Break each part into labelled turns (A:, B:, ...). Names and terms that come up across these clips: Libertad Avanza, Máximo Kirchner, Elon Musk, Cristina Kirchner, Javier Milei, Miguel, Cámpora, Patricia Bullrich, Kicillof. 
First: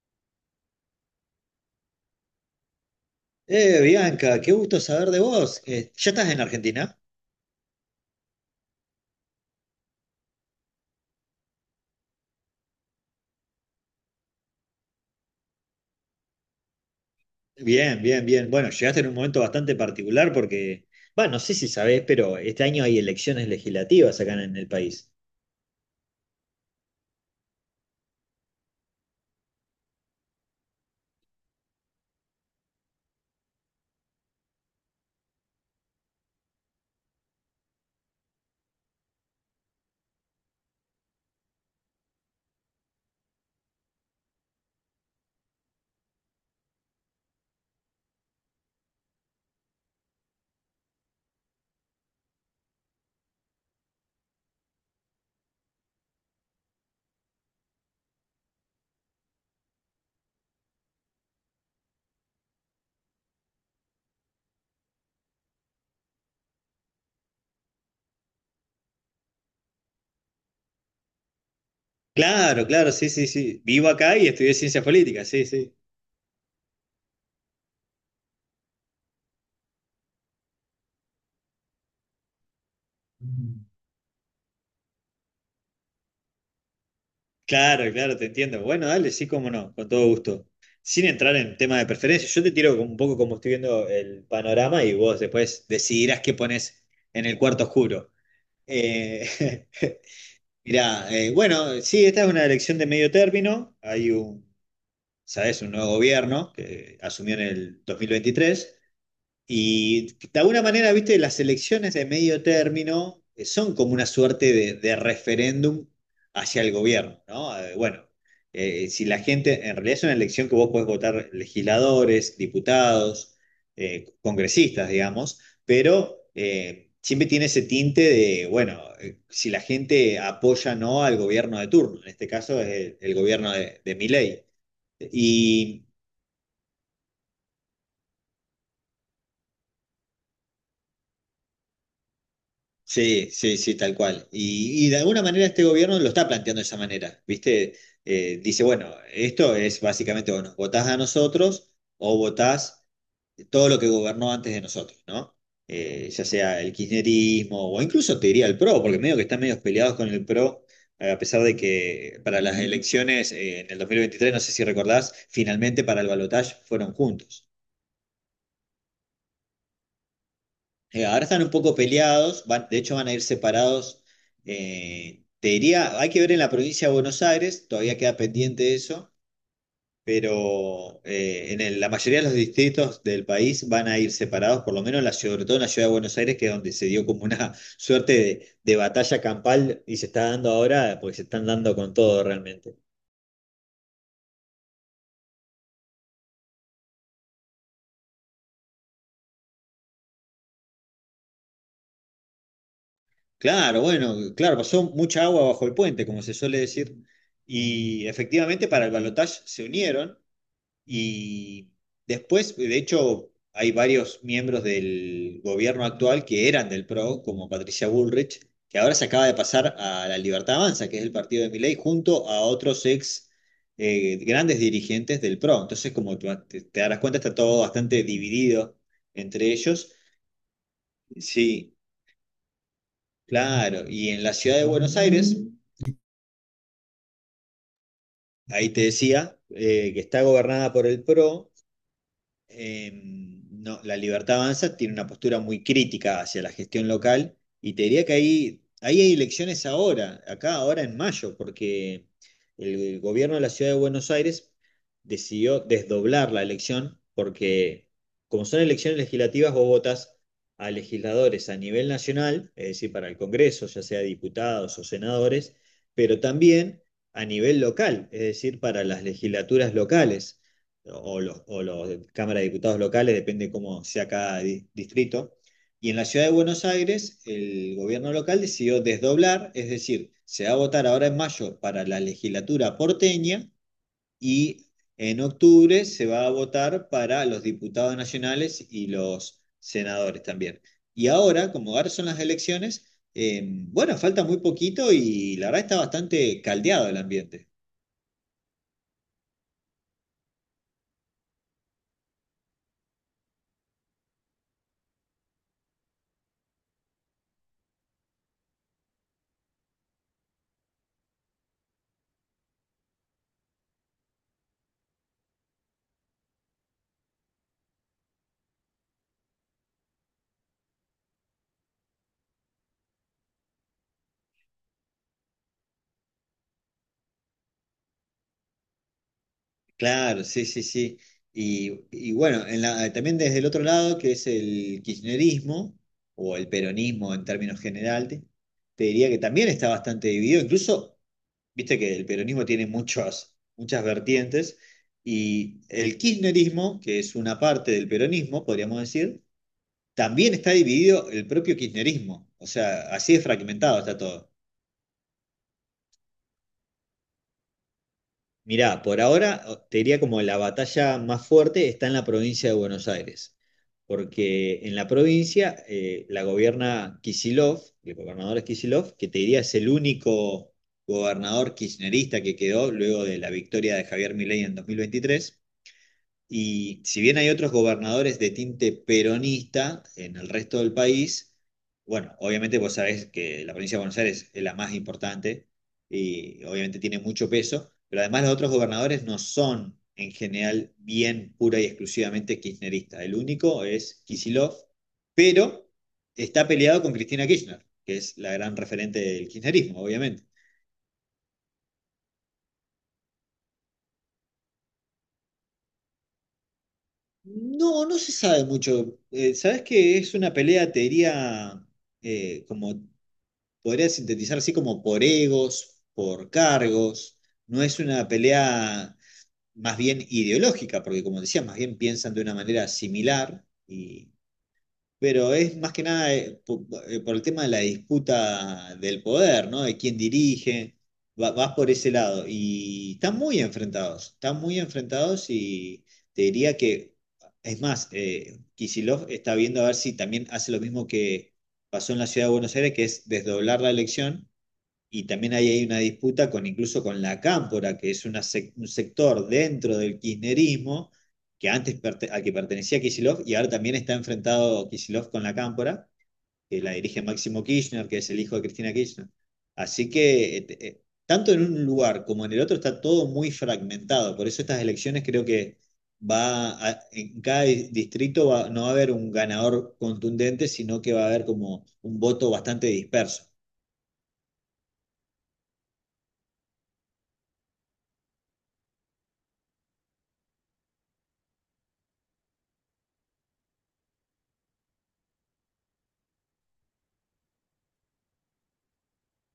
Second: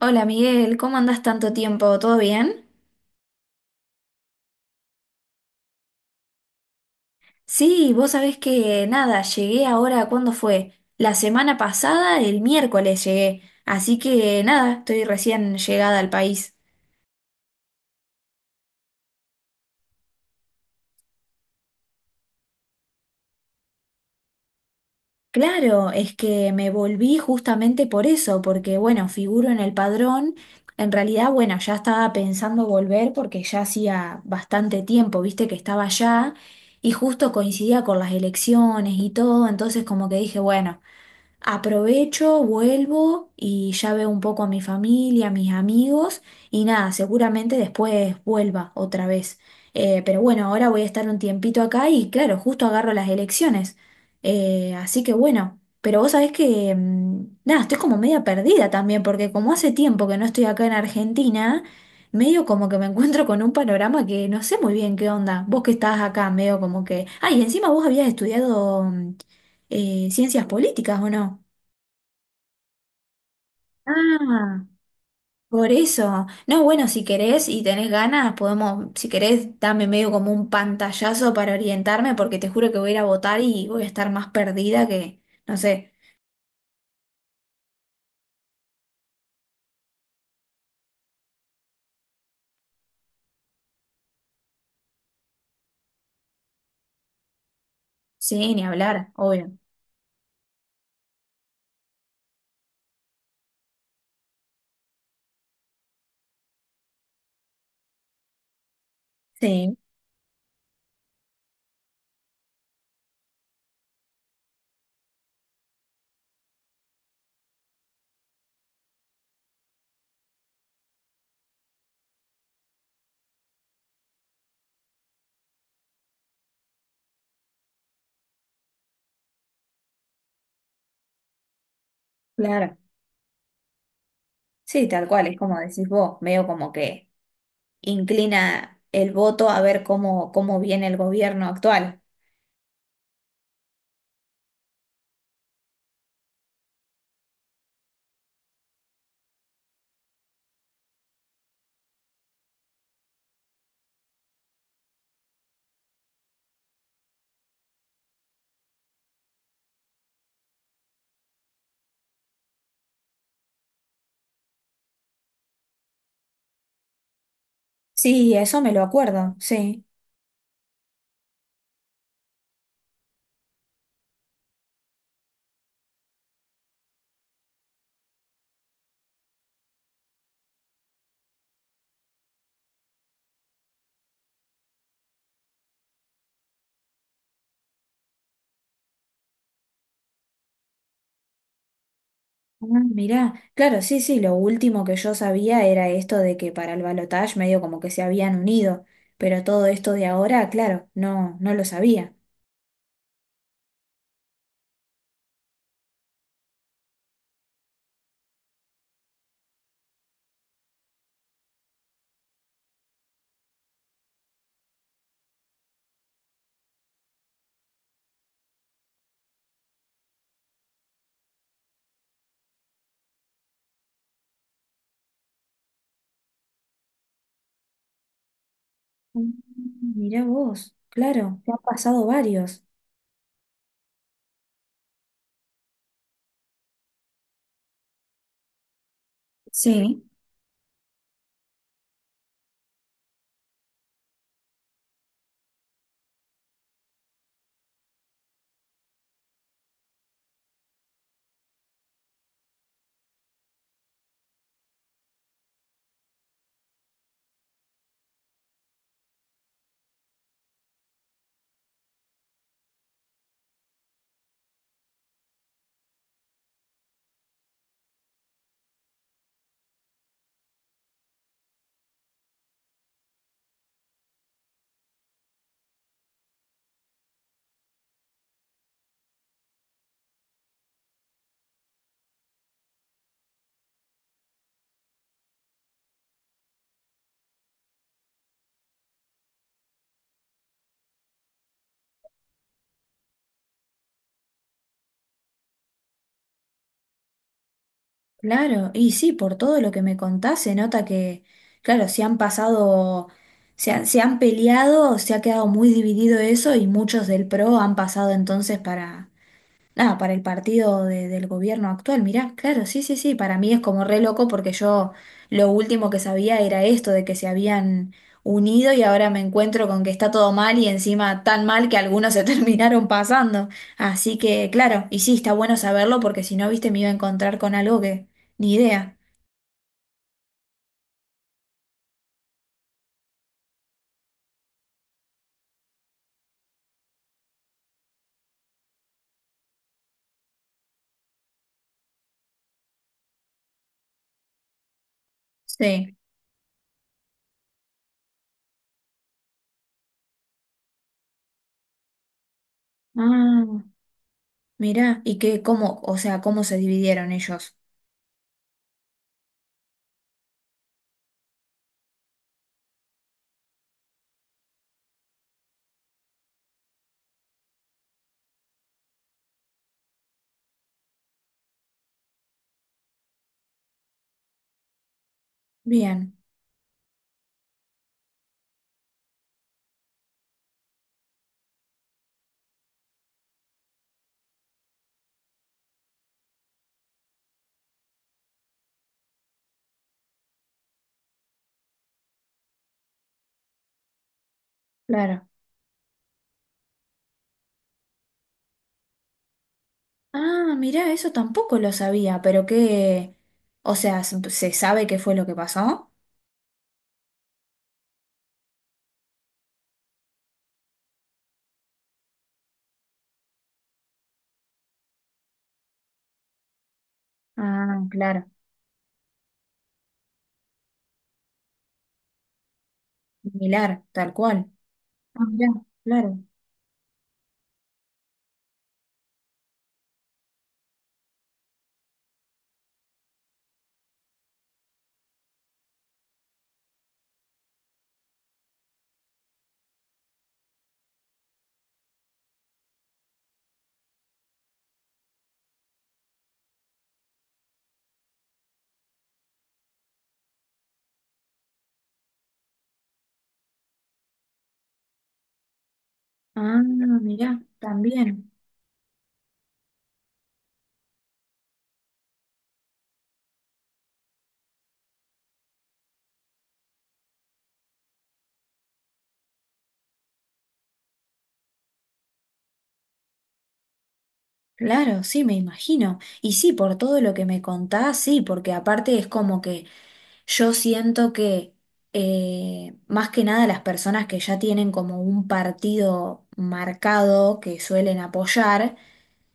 A: Hola Miguel, ¿cómo andás tanto tiempo? ¿Todo bien?
B: Bianca, qué gusto saber de vos. ¿Ya estás en Argentina?
A: Sí, vos sabés que nada, llegué ahora, ¿cuándo fue? La semana pasada, el miércoles llegué, así que nada, estoy recién llegada al país.
B: Bien, bien, bien. Bueno, llegaste en un momento bastante particular porque, bueno, no sé si sabés, pero este año hay elecciones legislativas acá en el país.
A: Claro, es que me volví justamente por eso, porque bueno, figuro en el padrón, en realidad bueno, ya estaba pensando volver porque ya hacía bastante tiempo, viste que estaba allá y justo coincidía con las elecciones y todo, entonces como que dije, bueno. Aprovecho, vuelvo y ya veo un poco a mi familia, a mis amigos y nada, seguramente después vuelva otra vez. Pero bueno, ahora voy a estar un tiempito acá y claro, justo agarro las elecciones. Así que bueno, pero vos sabés que nada, estoy como media perdida también porque como hace tiempo que no estoy acá en Argentina, medio como que me encuentro con un panorama que no sé muy bien qué onda. Vos que estás acá, medio como que... Ay, encima vos habías estudiado ciencias políticas, ¿o no?
B: Claro, claro, sí, sí, sí. Vivo acá y estudié
A: Ah,
B: ciencias políticas, sí,
A: por
B: sí.
A: eso. No, bueno, si querés y tenés ganas, podemos, si querés, dame medio como un pantallazo para orientarme, porque te juro que voy a ir a votar
B: Mm.
A: y voy a estar más perdida que, no sé,
B: Claro, claro, te entiendo. Bueno, dale, sí, cómo no, con todo gusto. Sin entrar en tema de preferencia, yo te tiro un poco como estoy viendo el panorama y vos después decidirás qué pones en el cuarto oscuro.
A: sí, ni hablar,
B: Eh,
A: obvio.
B: Mirá, bueno, sí, esta es una elección de medio término. Hay un, sabes, un nuevo gobierno que asumió en el 2023
A: Sí,
B: y de alguna manera, viste, las elecciones de medio término son como una suerte de referéndum hacia el gobierno, ¿no? Bueno, si la gente, en realidad es una elección que vos podés votar legisladores, diputados, congresistas, digamos, pero siempre tiene ese tinte de, bueno, si la gente apoya o no al gobierno de turno, en este caso es
A: claro.
B: el gobierno de Milei.
A: Sí, tal cual, es como
B: Y
A: decís vos, medio como que inclina el voto a ver cómo, cómo viene el gobierno actual.
B: Sí, sí, sí, tal cual. Y de alguna manera este gobierno lo está planteando de esa manera, ¿viste? Dice, bueno, esto es básicamente, bueno, votás a nosotros o votás todo lo que gobernó antes de nosotros, ¿no? Ya sea el kirchnerismo o incluso te diría el PRO, porque medio que están medio peleados con el PRO, a pesar de que para las elecciones en el 2023 no sé si recordás, finalmente para el balotaje fueron juntos.
A: Sí, eso me lo acuerdo, sí.
B: Ahora están un poco peleados, de hecho van a ir separados. Te diría, hay que ver en la provincia de Buenos Aires, todavía queda pendiente eso, pero la mayoría de los distritos del país van a ir separados, por lo menos sobre todo en la ciudad de Buenos Aires, que es donde se dio como una suerte de batalla campal y se está dando ahora, porque se están dando con todo
A: Ah,
B: realmente.
A: mirá, claro, sí, sí, lo último que yo sabía era esto de que para el balotaje medio como que se habían unido, pero todo esto de ahora, claro, no, no lo sabía.
B: Claro, bueno, claro, pasó mucha agua bajo el puente, como se suele decir, y efectivamente para el balotaje se unieron. Y después, de hecho, hay varios miembros del gobierno actual que eran del PRO, como Patricia Bullrich, que ahora se acaba de pasar a la Libertad Avanza, que es el partido de Milei, junto a otros ex grandes dirigentes del PRO. Entonces, como tú te darás cuenta, está todo bastante dividido
A: Mm,
B: entre ellos.
A: mirá vos, claro, te han
B: Sí,
A: pasado varios.
B: claro. Y en la ciudad de Buenos Aires, ahí te decía, que
A: Sí.
B: está gobernada por el PRO eh, no, la Libertad Avanza tiene una postura muy crítica hacia la gestión local y te diría que ahí hay elecciones ahora, acá ahora en mayo, porque el gobierno de la ciudad de Buenos Aires decidió desdoblar la elección porque como son elecciones legislativas, vos votas a legisladores a nivel nacional, es decir, para el Congreso, ya sea diputados o senadores, pero también a nivel local, es decir, para las legislaturas locales o los de Cámara de Diputados locales, depende cómo sea cada distrito. Y en la ciudad de Buenos Aires, el gobierno local decidió desdoblar, es decir, se va a votar ahora en mayo para la legislatura porteña y en octubre se va a votar para los diputados nacionales y los senadores también. Y ahora, como ahora son las elecciones, bueno, falta muy poquito y la verdad está bastante caldeado el ambiente.
A: Claro, y sí, por todo lo que me contás se nota que, claro, se han pasado, se han peleado, se ha quedado muy dividido eso y muchos del PRO han pasado entonces para, ah, para el partido del gobierno actual, mirá, claro, sí, sí, sí, para mí es como re loco porque yo lo último que sabía era esto de que se habían unido y ahora me encuentro con que está todo mal y encima tan mal que algunos se terminaron pasando. Así que, claro, y sí, está bueno saberlo porque si no, viste, me iba a encontrar con algo que ni idea.
B: Claro, sí, sí, sí. Y bueno, también desde el otro lado, que es el kirchnerismo, o el peronismo en términos generales, te diría que también está bastante dividido. Incluso, viste que el peronismo tiene muchas, muchas vertientes, y
A: Sí.
B: el kirchnerismo, que es una parte del peronismo, podríamos decir, también está dividido el propio kirchnerismo. O sea, así de
A: Ah,
B: fragmentado está todo.
A: mirá, y qué, cómo, o sea, cómo se dividieron ellos.
B: Mirá, por ahora te diría como la batalla más fuerte está en la provincia de Buenos Aires, porque en la provincia la gobierna Kicillof, el gobernador es Kicillof, que te diría es el único gobernador kirchnerista que quedó luego de la victoria de Javier Milei en 2023.
A: Bien,
B: Y si bien hay otros gobernadores de tinte peronista en el resto del país, bueno, obviamente vos sabés que la provincia de Buenos Aires es la más importante y obviamente tiene mucho peso, pero además los otros gobernadores no son en general bien pura y exclusivamente kirchnerista. El único es Kicillof,
A: claro.
B: pero está peleado con Cristina Kirchner, que es la gran referente del kirchnerismo, obviamente.
A: Ah, mirá, eso tampoco lo sabía, pero que, o sea, ¿se sabe qué fue lo que pasó?
B: No, no se sabe mucho. ¿Sabés que es una pelea, te diría, como podría sintetizar así como por egos, por cargos. No es
A: Ah,
B: una
A: claro,
B: pelea más bien ideológica, porque como decía, más bien piensan de una manera similar,
A: similar, tal cual. Ah,
B: pero
A: mirá,
B: es más que nada
A: claro.
B: por el tema de la disputa del poder, ¿no? De quién dirige, vas por ese lado. Y están muy enfrentados y te diría que, es más, Kicillof está viendo a ver si también hace lo mismo que pasó en la ciudad de Buenos Aires, que es desdoblar la elección y también ahí hay una disputa con incluso con la Cámpora, que es una un sector dentro del kirchnerismo que antes al que pertenecía Kicillof y ahora también está enfrentado Kicillof con la Cámpora,
A: Ah,
B: que la dirige
A: mirá,
B: Máximo Kirchner, que es el
A: también.
B: hijo de Cristina Kirchner. Así que tanto en un lugar como en el otro está todo muy fragmentado. Por eso estas elecciones creo que en cada distrito no va a haber un ganador contundente, sino que va a haber como un voto bastante disperso.
A: Claro, sí, me imagino. Y sí, por todo lo que me contás, sí, porque aparte es como que yo siento que más que nada las personas que ya tienen como un partido marcado que suelen apoyar,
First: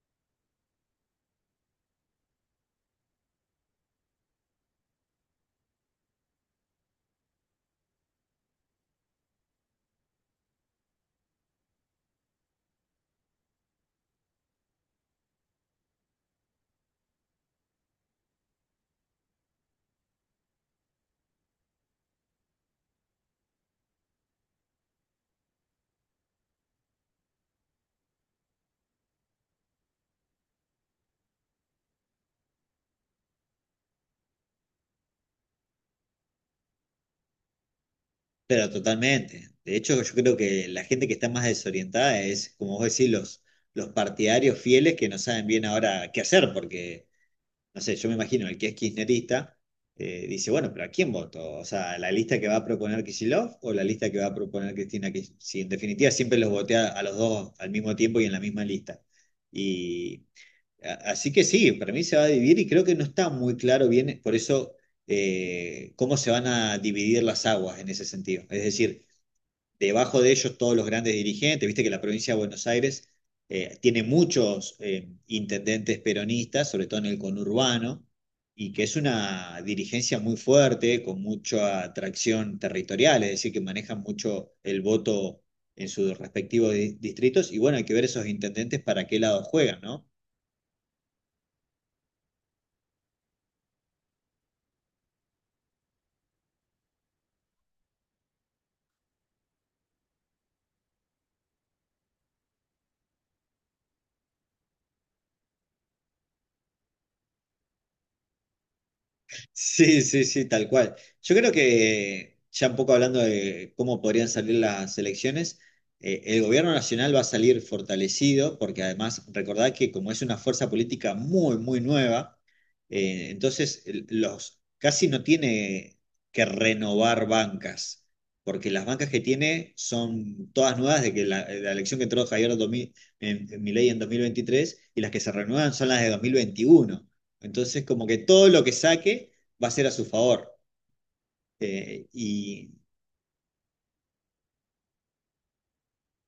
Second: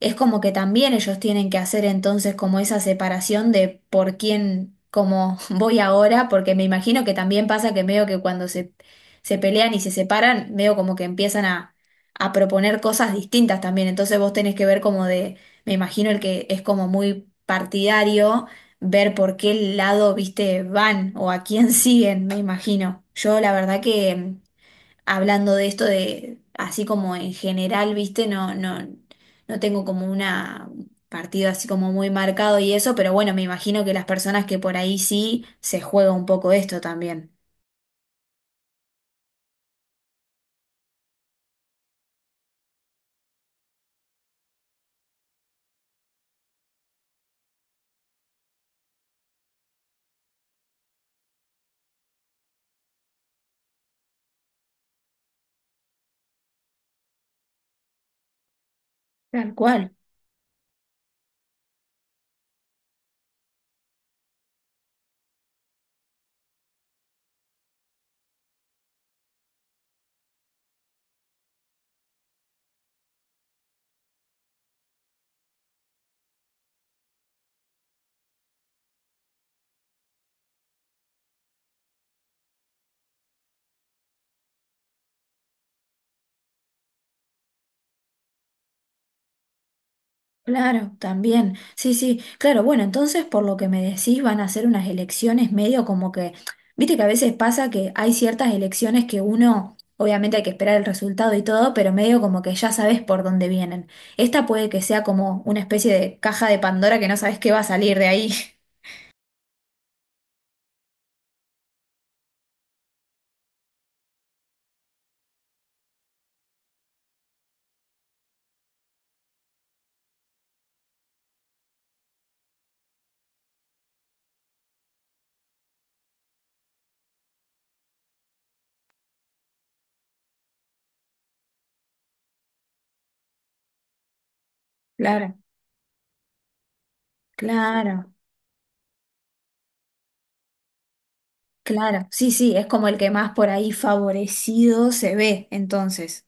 A: es como que también ellos tienen que hacer entonces como esa separación de por quién, como voy ahora, porque me imagino que también pasa que medio que cuando se pelean y se separan, medio como que empiezan a proponer cosas distintas también, entonces vos tenés que ver como de, me imagino el que es como muy partidario, ver por qué lado, viste, van o a quién siguen, me imagino. Yo la verdad que hablando de esto de, así como en general, viste, no, no, no tengo como una un partido así como muy marcado y eso, pero bueno, me imagino que las personas que por ahí sí se juega un poco esto también.
B: Pero totalmente. De hecho, yo creo que la gente que está más desorientada es, como vos decís, los partidarios fieles que no saben bien ahora qué hacer, porque, no sé, yo me imagino, el que es kirchnerista dice, bueno, pero ¿a quién voto? O sea, ¿la lista que va a proponer Kicillof o la lista que va a proponer Cristina Kirchner? Si en definitiva siempre los voté a los dos al mismo tiempo y en la misma lista.
A: Tal cual.
B: Y así que sí, para mí se va a dividir y creo que no está muy claro bien, por eso cómo se van a dividir las aguas en ese sentido. Es decir, debajo de ellos todos los grandes dirigentes, viste que la provincia de Buenos Aires tiene muchos intendentes peronistas, sobre todo en el conurbano, y que es una dirigencia muy fuerte, con mucha atracción territorial, es decir, que manejan mucho el voto en sus respectivos distritos, y bueno, hay que ver esos intendentes para qué lado juegan, ¿no?
A: Claro, también. Sí, sí, claro. Bueno, entonces por lo que me decís van a ser unas elecciones medio como que, viste que a veces pasa que hay ciertas elecciones que uno, obviamente hay que esperar el resultado y todo, pero medio como que ya sabes por dónde vienen. Esta puede que sea como una especie de caja de Pandora que no sabes qué va a salir de ahí.
B: Sí, sí, sí, tal cual. Yo creo que, ya un poco hablando de cómo podrían salir las elecciones, el gobierno nacional va a salir fortalecido, porque además recordad que como es una fuerza política muy, muy nueva, entonces los casi no tiene que renovar bancas, porque las bancas que tiene son todas nuevas de que de la elección que entró Javier en Milei en 2023 y las que se
A: Claro,
B: renuevan son las de 2021. Entonces, como
A: claro,
B: que todo lo que saque va a ser a su favor.
A: claro. Sí, sí, es
B: Y
A: como el que más por ahí favorecido se ve, entonces.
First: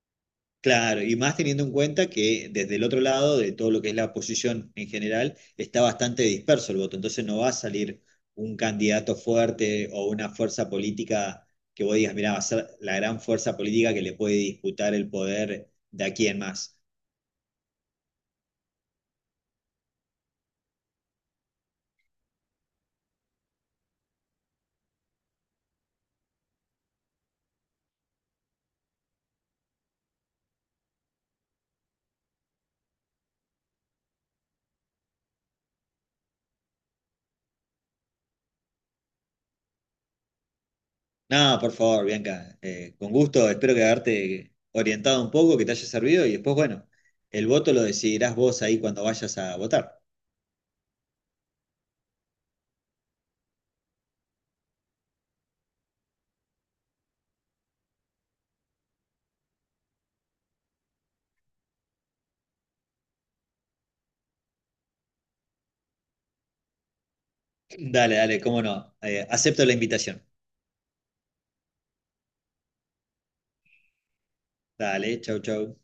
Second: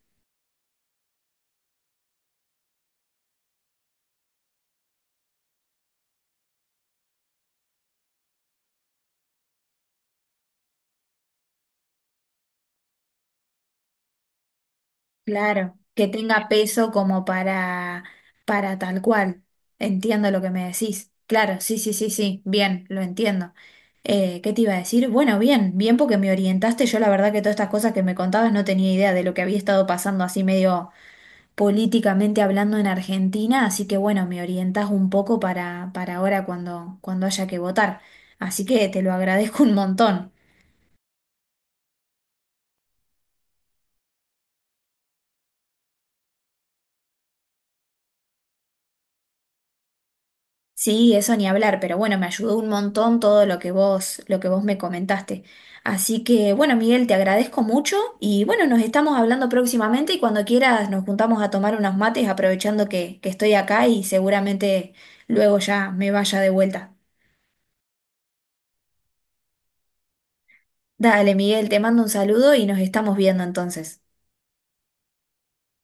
B: claro, y más teniendo en cuenta que desde el otro lado de todo lo que es la oposición en general, está bastante disperso el voto, entonces no va a salir un candidato fuerte o una fuerza política que vos digas, mira, va a ser la gran fuerza política que le puede disputar el poder
A: Claro,
B: de
A: que
B: aquí en
A: tenga
B: más.
A: peso como para tal cual. Entiendo lo que me decís. Claro, sí, sí, sí, sí, bien, lo entiendo. ¿Qué te iba a decir? Bueno, bien, bien porque me orientaste. Yo la verdad que todas estas cosas que me contabas no tenía idea de lo que había estado pasando así medio políticamente hablando en Argentina, así que bueno, me orientás un poco para ahora cuando, cuando haya que votar. Así que te lo agradezco un montón.
B: Nada por favor, Bianca, con gusto, espero que haberte orientado un poco, que te haya servido y después, bueno, el voto lo decidirás vos ahí cuando vayas a votar.
A: Sí, eso ni hablar, pero bueno, me ayudó un montón todo lo que vos me comentaste. Así que bueno, Miguel, te agradezco mucho y bueno, nos estamos hablando próximamente y cuando quieras nos juntamos a tomar unos mates aprovechando que estoy acá y seguramente luego ya me vaya de vuelta.
B: Dale, dale, cómo no. Acepto la invitación.
A: Dale, Miguel, te mando un saludo y nos estamos viendo entonces.
B: Dale, chau, chau.